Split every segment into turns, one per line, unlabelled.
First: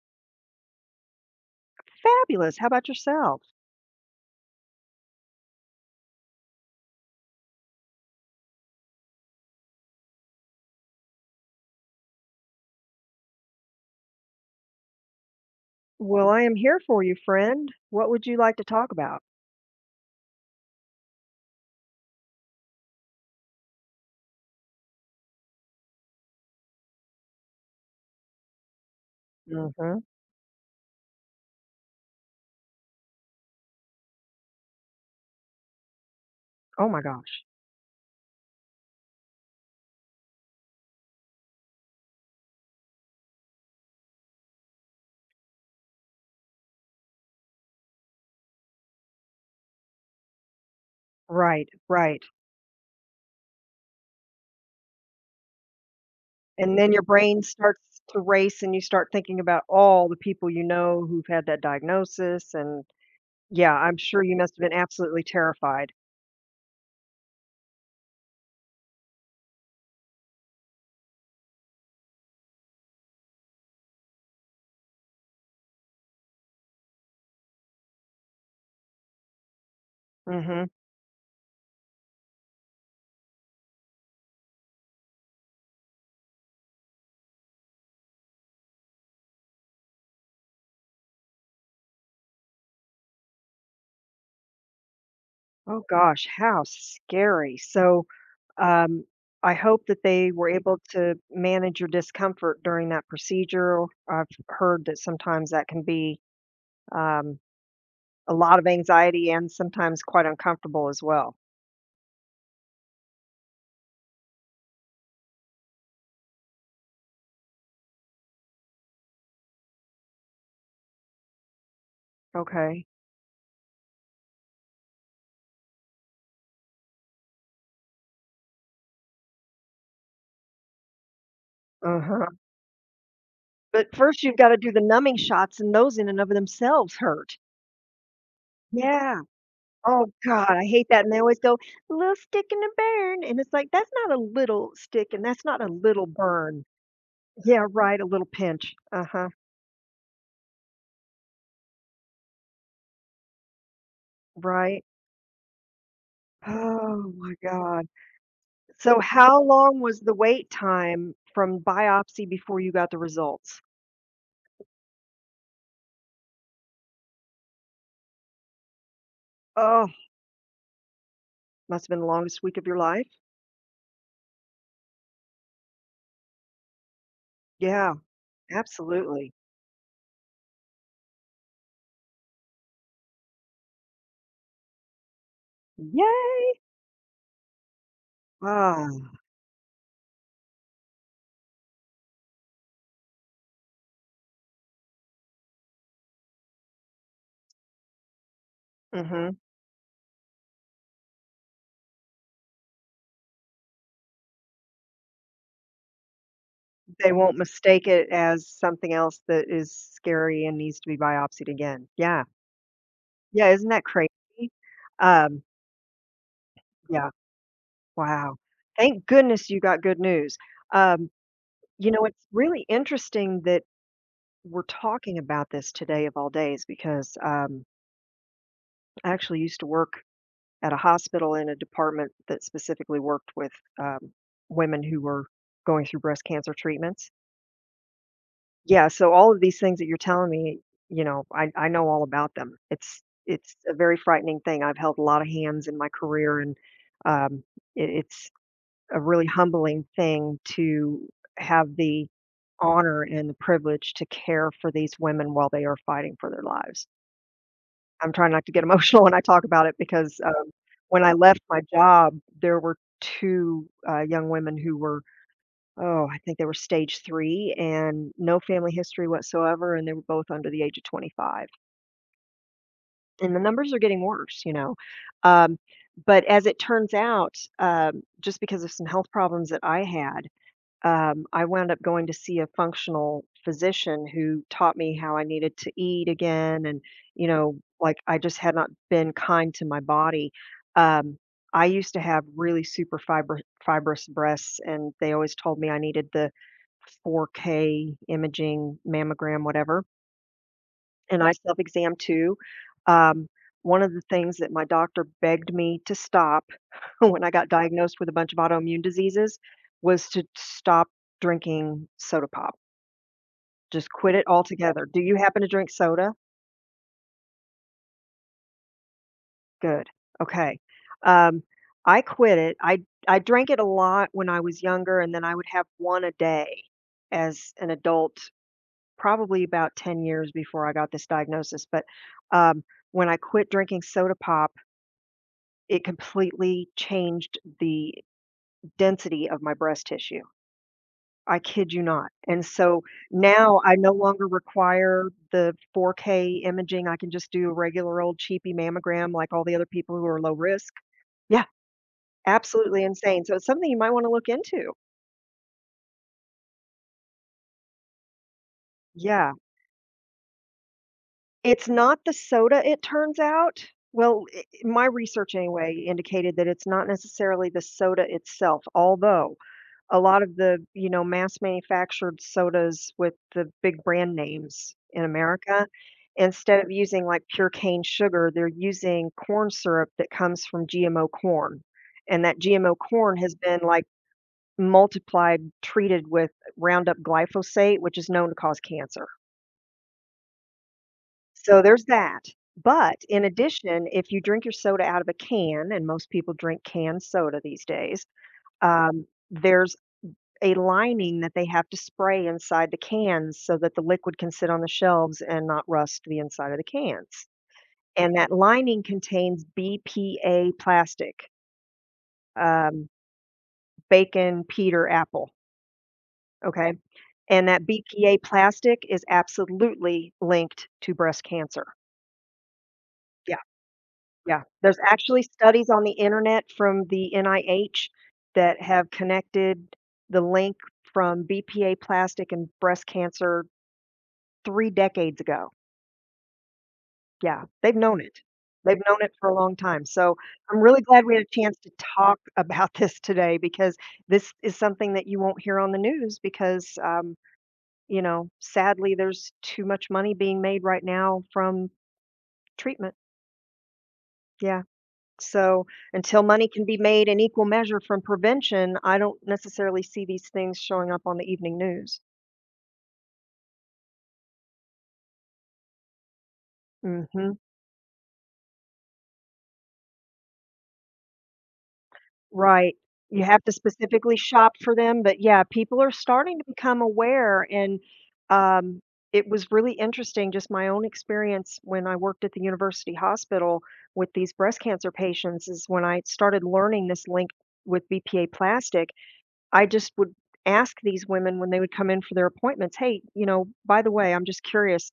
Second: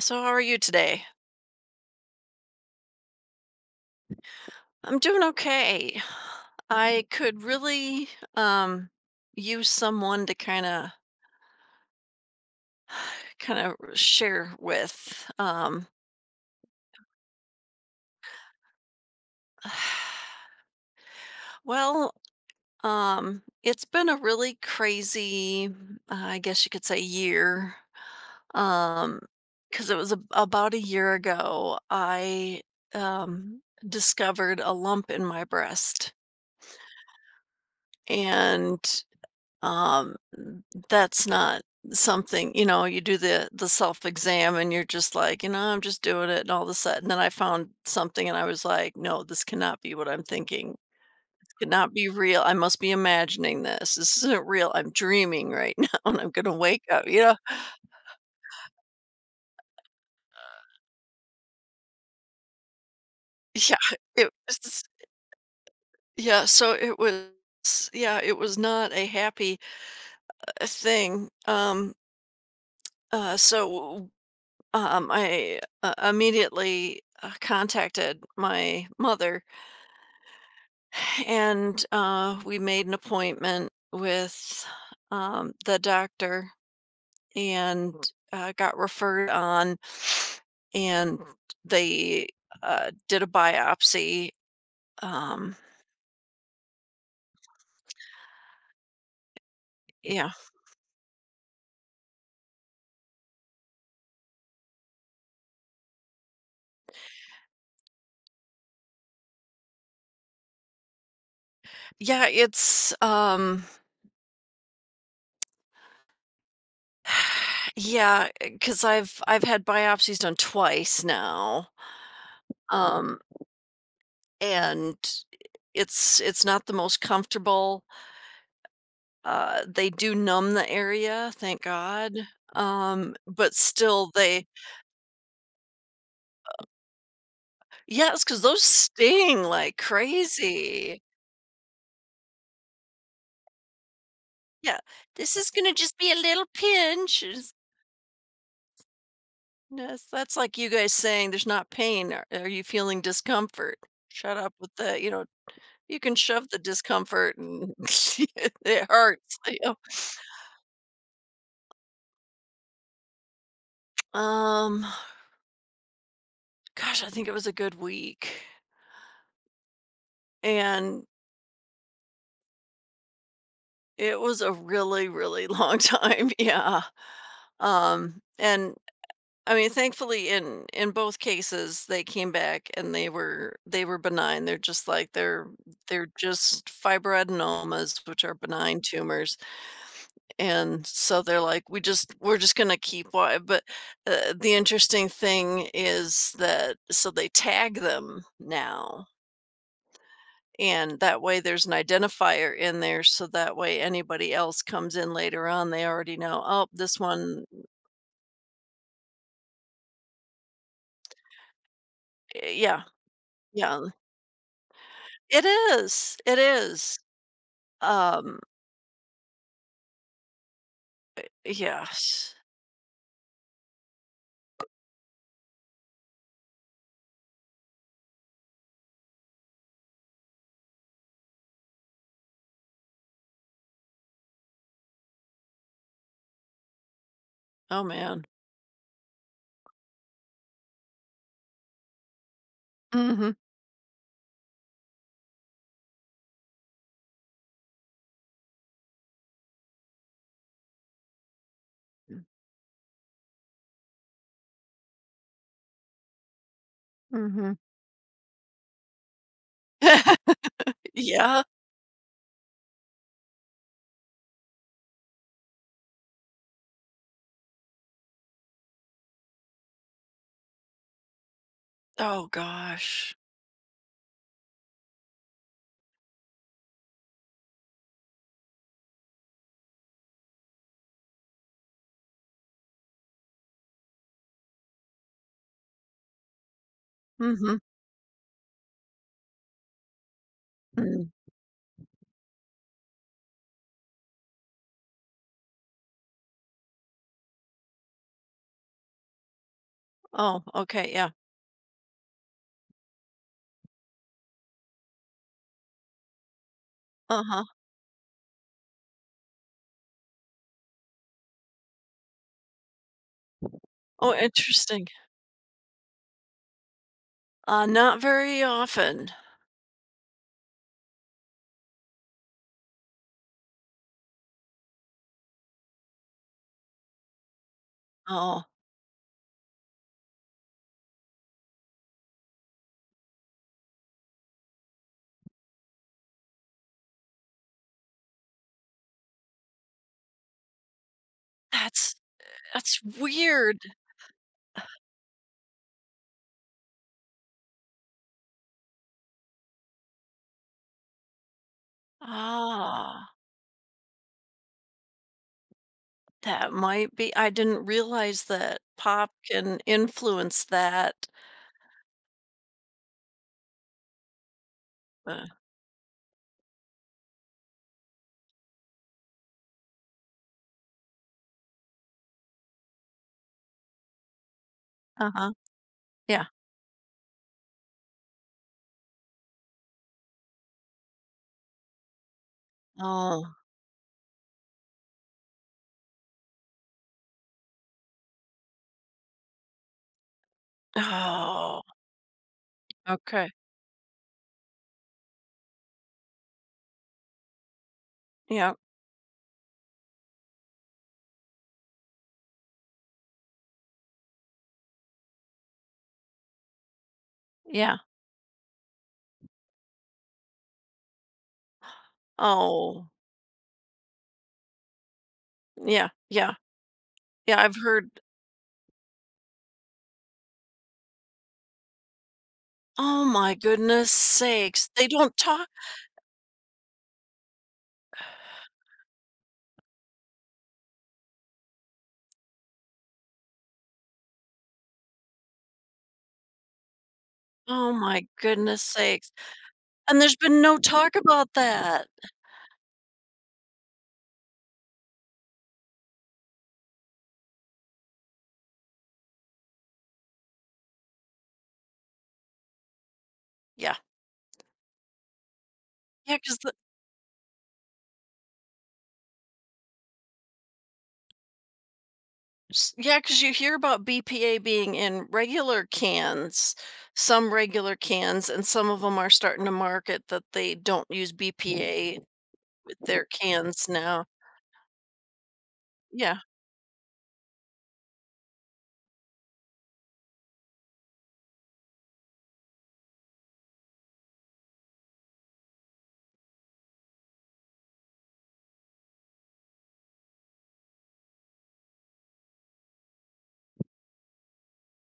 So, how are you today?
Fabulous. How about yourself?
I'm doing okay. I could really um, use someone to kind of share with.
Well, I am here for you, friend. What would you like to talk about?
Well, it's been a really crazy, I guess you could say, year. Um, because it
Mhm.
was a, about a year ago, I um, discovered a lump in my breast,
Oh my gosh.
and um that's not something, you know, you do the self exam and you're just like, you know, I'm just doing it, and all of a sudden then I found something and I was like, no, this cannot be what I'm thinking. This
Right,
cannot be
right.
real. I must be imagining this. This isn't real. I'm dreaming right now and I'm gonna
And
wake
then your
up,
brain starts to race and you start thinking about all the people you know who've had that diagnosis and yeah,
yeah.
I'm sure
it
you must have been
was
absolutely terrified.
yeah so it was yeah it was not a happy thing. Uh so I immediately contacted my mother,
Mhm.
and we made an appointment with the doctor, and got referred on, and they did a biopsy. Um,
Oh gosh, how scary. So, um I hope that
yeah,
they were able to manage your discomfort during that procedure. I've heard that sometimes that can be um a lot of anxiety and sometimes quite uncomfortable as well.
yeah, it's yeah, because I've had biopsies done twice now.
Okay.
Um, and it's not the most comfortable. They do numb the area, thank God.
Uh-huh.
But
But
still
first you've
they,
gotta do the numbing shots, and those in and of themselves hurt.
yes, because those
Yeah.
sting like
Oh god, I hate
crazy.
that, and they always go, a "Little stick and a burn," and it's like, "That's not a little
Yeah,
stick, and
"This
that's
is
not a
gonna just
little
be a little
burn."
pinch." It's,
Yeah, right, a little pinch. Uh-huh,
yes, that's like you guys saying there's not pain. Are you feeling discomfort? Shut up with
right.
the, you can shove the
Oh my
discomfort and
god.
it
So
hurts,
how
you know?
long was the wait time from biopsy before you got the results?
Um, Gosh, I think it was a good week,
Oh,
and
must've been the longest week of your life?
it was a really, really long time, yeah,
Yeah.
um, and,
Absolutely.
I mean, thankfully, in both cases, they came back and they were benign. They're just like they're
Yay!
just fibroadenomas, which are benign
Ah,
tumors, and so they're like, "We just we're just gonna keep wa," but, the interesting thing is that so they tag them now.
mhm.
And that way there's an identifier in there so that way anybody else comes in later on, they already know, "Oh, this
They won't
one."
mistake it as something else that is scary and needs to be biopsied again. Yeah.
Eh, yeah,
Yeah, isn't
yeah.
that crazy? Um,
It is, it is.
yeah, wow.
Um,
Thank goodness you got good news. Um, you know, it's
yes.
really interesting that we're talking about this today of all days because, I actually used to work at a hospital in a department that specifically worked with, um, women who were going through breast cancer treatments.
Oh, man.
Yeah, so all of these things that you're telling me, I know all about them. It's
Mhm.
it's a very frightening thing. I've held a lot of hands in my career, and um, it's a really humbling thing to have the honor and the privilege to care for these women while they are fighting for their lives.
Mhm.
I'm trying not to get emotional when I talk about it because when I left
Yeah.
my job, there were two young women who were, oh, I think they were stage 3 and no family history whatsoever, and they were both under the age of 25,
Oh gosh.
and the numbers are getting worse, you know, um, but as it turns out, just because of some health problems that I had, I wound up going to see a functional physician who taught me how I needed to eat again and, you know,
Mhm.
like, I just had not been kind to my body,
Mm.
um, I used to have really super fiber fibrous breasts, and they always told me I needed the 4K imaging, mammogram, whatever,
Oh, okay, yeah.
and I self-exam too. Um, one of the things that my doctor begged me to stop when I
Uh-huh.
got diagnosed with a bunch of autoimmune diseases was to stop drinking soda pop. Just quit
Oh,
it altogether.
interesting.
Do you happen to drink soda?
Not very often.
Good. Okay. Um, I quit it. I drank it a lot when I was younger, and then I would have one a day as an adult
Oh,
probably about 10 years before I got this diagnosis, but, um, when I quit drinking soda pop, it completely changed the density of my breast tissue. I kid you
that's
not. And
that's
so
weird.
now I no longer require the 4K imaging. I can just do a regular old cheapy mammogram like all the other people who are low risk. Yeah, absolutely
Ah.
insane. So it's something you might wanna look into.
That might be. I didn't realize that pop
Yeah.
can influence that.
It's not the soda, it turns out. Well, I my
Uh,
research anyway indicated that it's not necessarily the soda itself, although a lot of the, you know, mass manufactured sodas with the big brand names in
huh,
America,
yeah.
instead of using, like, pure cane sugar, they're using corn syrup that comes from GMO corn, and that GMO corn
Oh.
has been, like, multiplied, treated with Roundup glyphosate, which is known to cause cancer. So
Oh,
there's that. But in
okay.
addition, if you drink your soda out of a can, and most people drink canned soda these days,
Yeah,
um, there's a lining that they have to spray inside the cans so that the liquid can sit on the shelves and not rust the inside of the cans.
yeah.
And that lining contains BPA plastic, um,
Oh,
bacon, Peter, apple.
yeah, yeah,
Okay.
yeah,
And
I've
that
heard.
BPA plastic is absolutely linked to breast cancer.
Oh my goodness
Yeah,
sakes,
there's
they don't
actually
talk.
studies on the internet from the NIH that have connected the link from BPA plastic and breast cancer 3 decades ago. Yeah,
Oh
they've known
my
it.
goodness
They've known
sakes,
it for a long time,
and there's
so
been no
I'm really
talk
glad we had
about
a chance to
that.
talk about this today because this is something that you won't hear on the news because, you know, sadly, there's too much money being made right now from treatment.
Yeah,
Yeah. So
yeah,
until
because.
money can be made in equal measure from prevention, I don't necessarily see these things showing up on the evening news.
S- yeah, because you hear about BPA being in regular cans, some
Mhm.
regular cans, and some of them are starting to market that they don't use BPA
Right.
with their
You have to
cans now.
specifically shop for them, but yeah, people are
Yeah.
starting to become aware and um it was really interesting just my own experience when I worked at the university hospital with these breast cancer patients is when I started learning this link with BPA plastic I just would ask these women when they would come in for their appointments, "Hey, you know, by the way, I'm just curious,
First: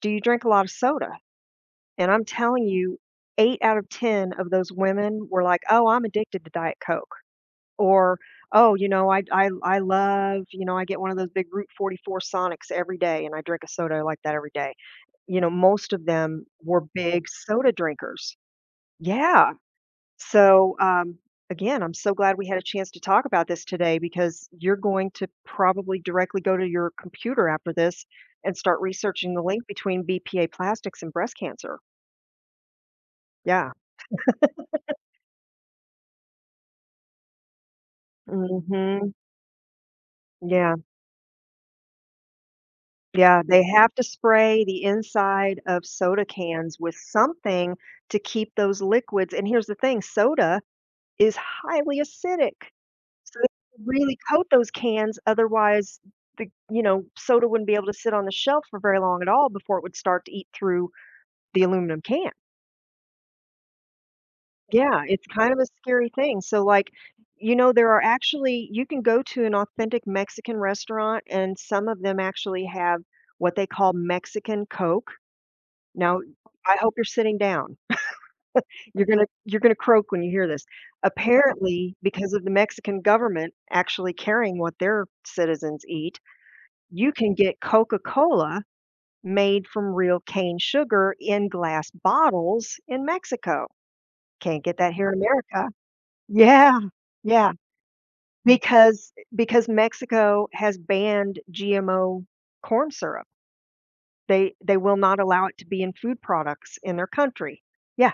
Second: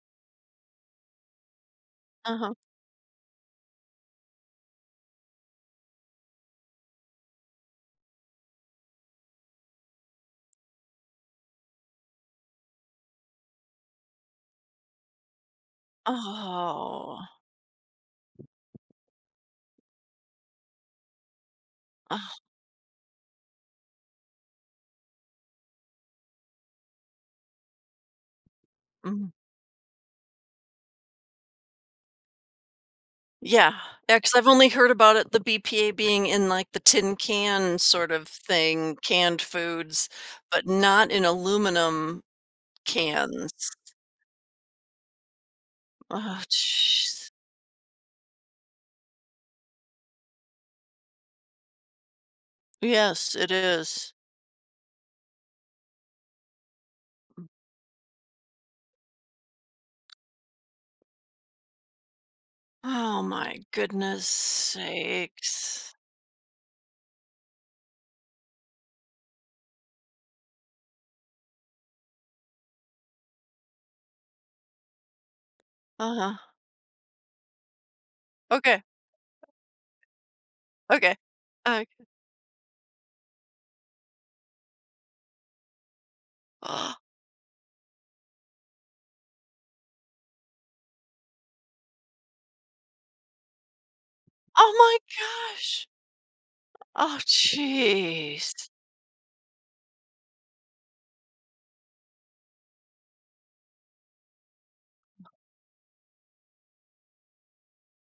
do you drink a lot of soda?" And I'm
Uh-huh.
telling you, 8 out of 10 of those women were like, "Oh, I'm addicted to Diet Coke," or, "Oh, you know, I love, you know, I get one of those big Route 44 Sonics every day and I drink a soda like that every day." You know, most of them were
Oh.
big soda drinkers. Yeah. So, again, I'm so
Oh,
glad we had a chance to talk about this today because you're going to probably directly go to your computer after this and start
mm.
researching the link between BPA plastics and breast cancer. Yeah.
Yeah. Yeah, because I've only heard about it, the BPA being in like the tin can sort of thing,
Hmm.
canned foods, but
Yeah.
not in aluminum
Yeah.
cans.
They have to spray the inside of soda
Oh,
cans with
jeez.
something to keep those liquids. And here's the thing, soda is highly acidic.
Yes,
So they
it
have to
is.
really coat those cans, otherwise the soda wouldn't be able to sit on the shelf for very long at all before it would start to eat through the aluminum can.
Oh my goodness
Yeah, it's kind of a
sakes.
scary thing. So, like, you know, there are actually, you can go to an authentic Mexican restaurant, and some of them actually have what they call Mexican Coke. Now,
Uh-huh.
I hope you're sitting down.
Okay.
You're gonna croak when you hear this.
Okay. Okay.
Apparently, because of the Mexican government actually caring what their citizens eat, you can get Coca-Cola made from real cane sugar in glass bottles in Mexico. Can't
Oh
get that
my
here in America.
gosh.
Yeah,
Oh
yeah,
jeez.
because Mexico has banned GMO corn syrup. They will not allow it to be in food products in their country. Yeah,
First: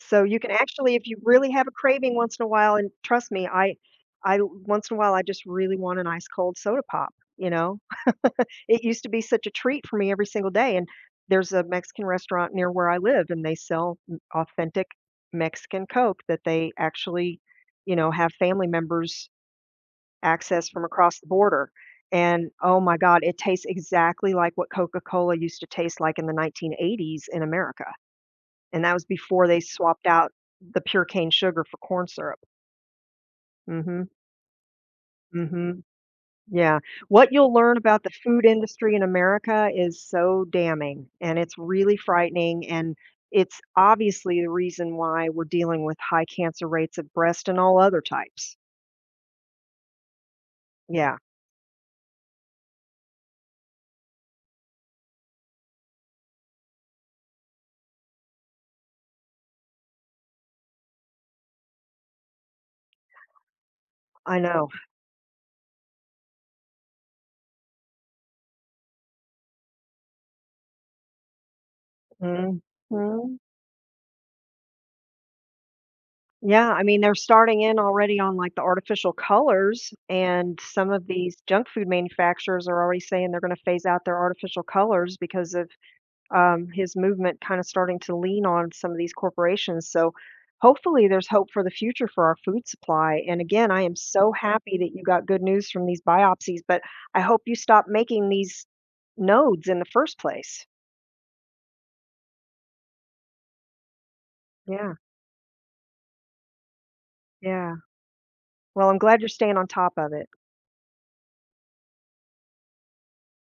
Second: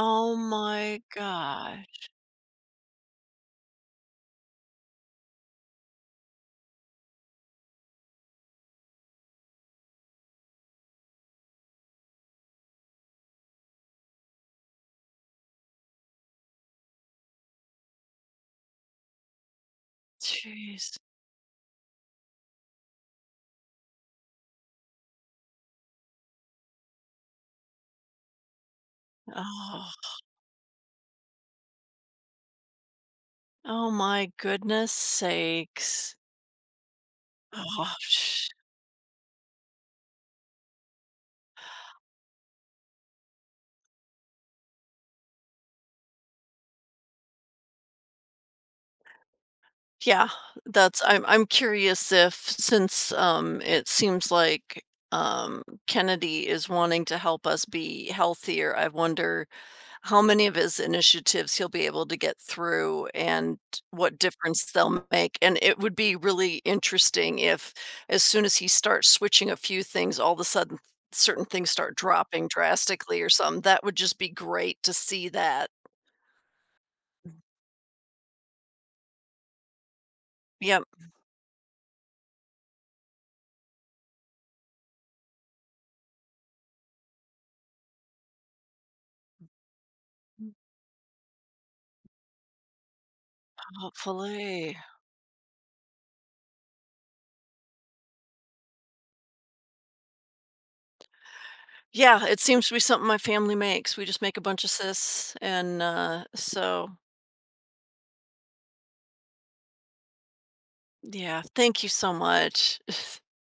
so you can actually,
my
if you really have a
gosh.
craving once in a while, and trust me, I once in a while I just really want an ice cold soda pop, you know, it used to be such a treat for me every single day, and there's a Mexican restaurant near where I live, and they sell m authentic Mexican Coke that they actually, you know, have family members access from
Jeez.
across the border, and, oh my god, it tastes exactly like what Coca-Cola used to taste like in the 1980s in America, and that was before they
Oh.
swapped out the pure cane sugar for corn syrup.
Oh
Mhm,
my goodness
mhm.
sakes.
Yeah. What you'll learn
Oh,
about the food
sh-
industry in America is so damning, and it's really frightening. And it's obviously the reason why we're dealing with high cancer rates of breast and all other types.
yeah, that's,
Yeah,
I'm curious if, since it seems like um Kennedy is wanting to help us be healthier, I wonder how many of his initiatives he'll be able to get through and what
I
difference
know.
they'll make. And it would be really interesting if, as soon as he starts switching a few things, all of a sudden certain things start dropping
Mhm.
drastically or something. That would just be great to see that.
Yeah, I mean, they're starting in already on like the artificial colors, and
Yep,
some of these junk food manufacturers are already saying they're going to phase out their artificial colors because of his movement kind of starting to lean on some of these corporations. So hopefully there's hope for the future for our food supply. And again, I am so happy
hopefully.
that you got good news from these biopsies, but I hope you stop making these nodes in the first place.
Yeah, it seems to be something my family makes. We just make a bunch of
Yeah,
sis and, so,
yeah. Well, I'm glad you're staying on top of it.
yeah, thank you so much.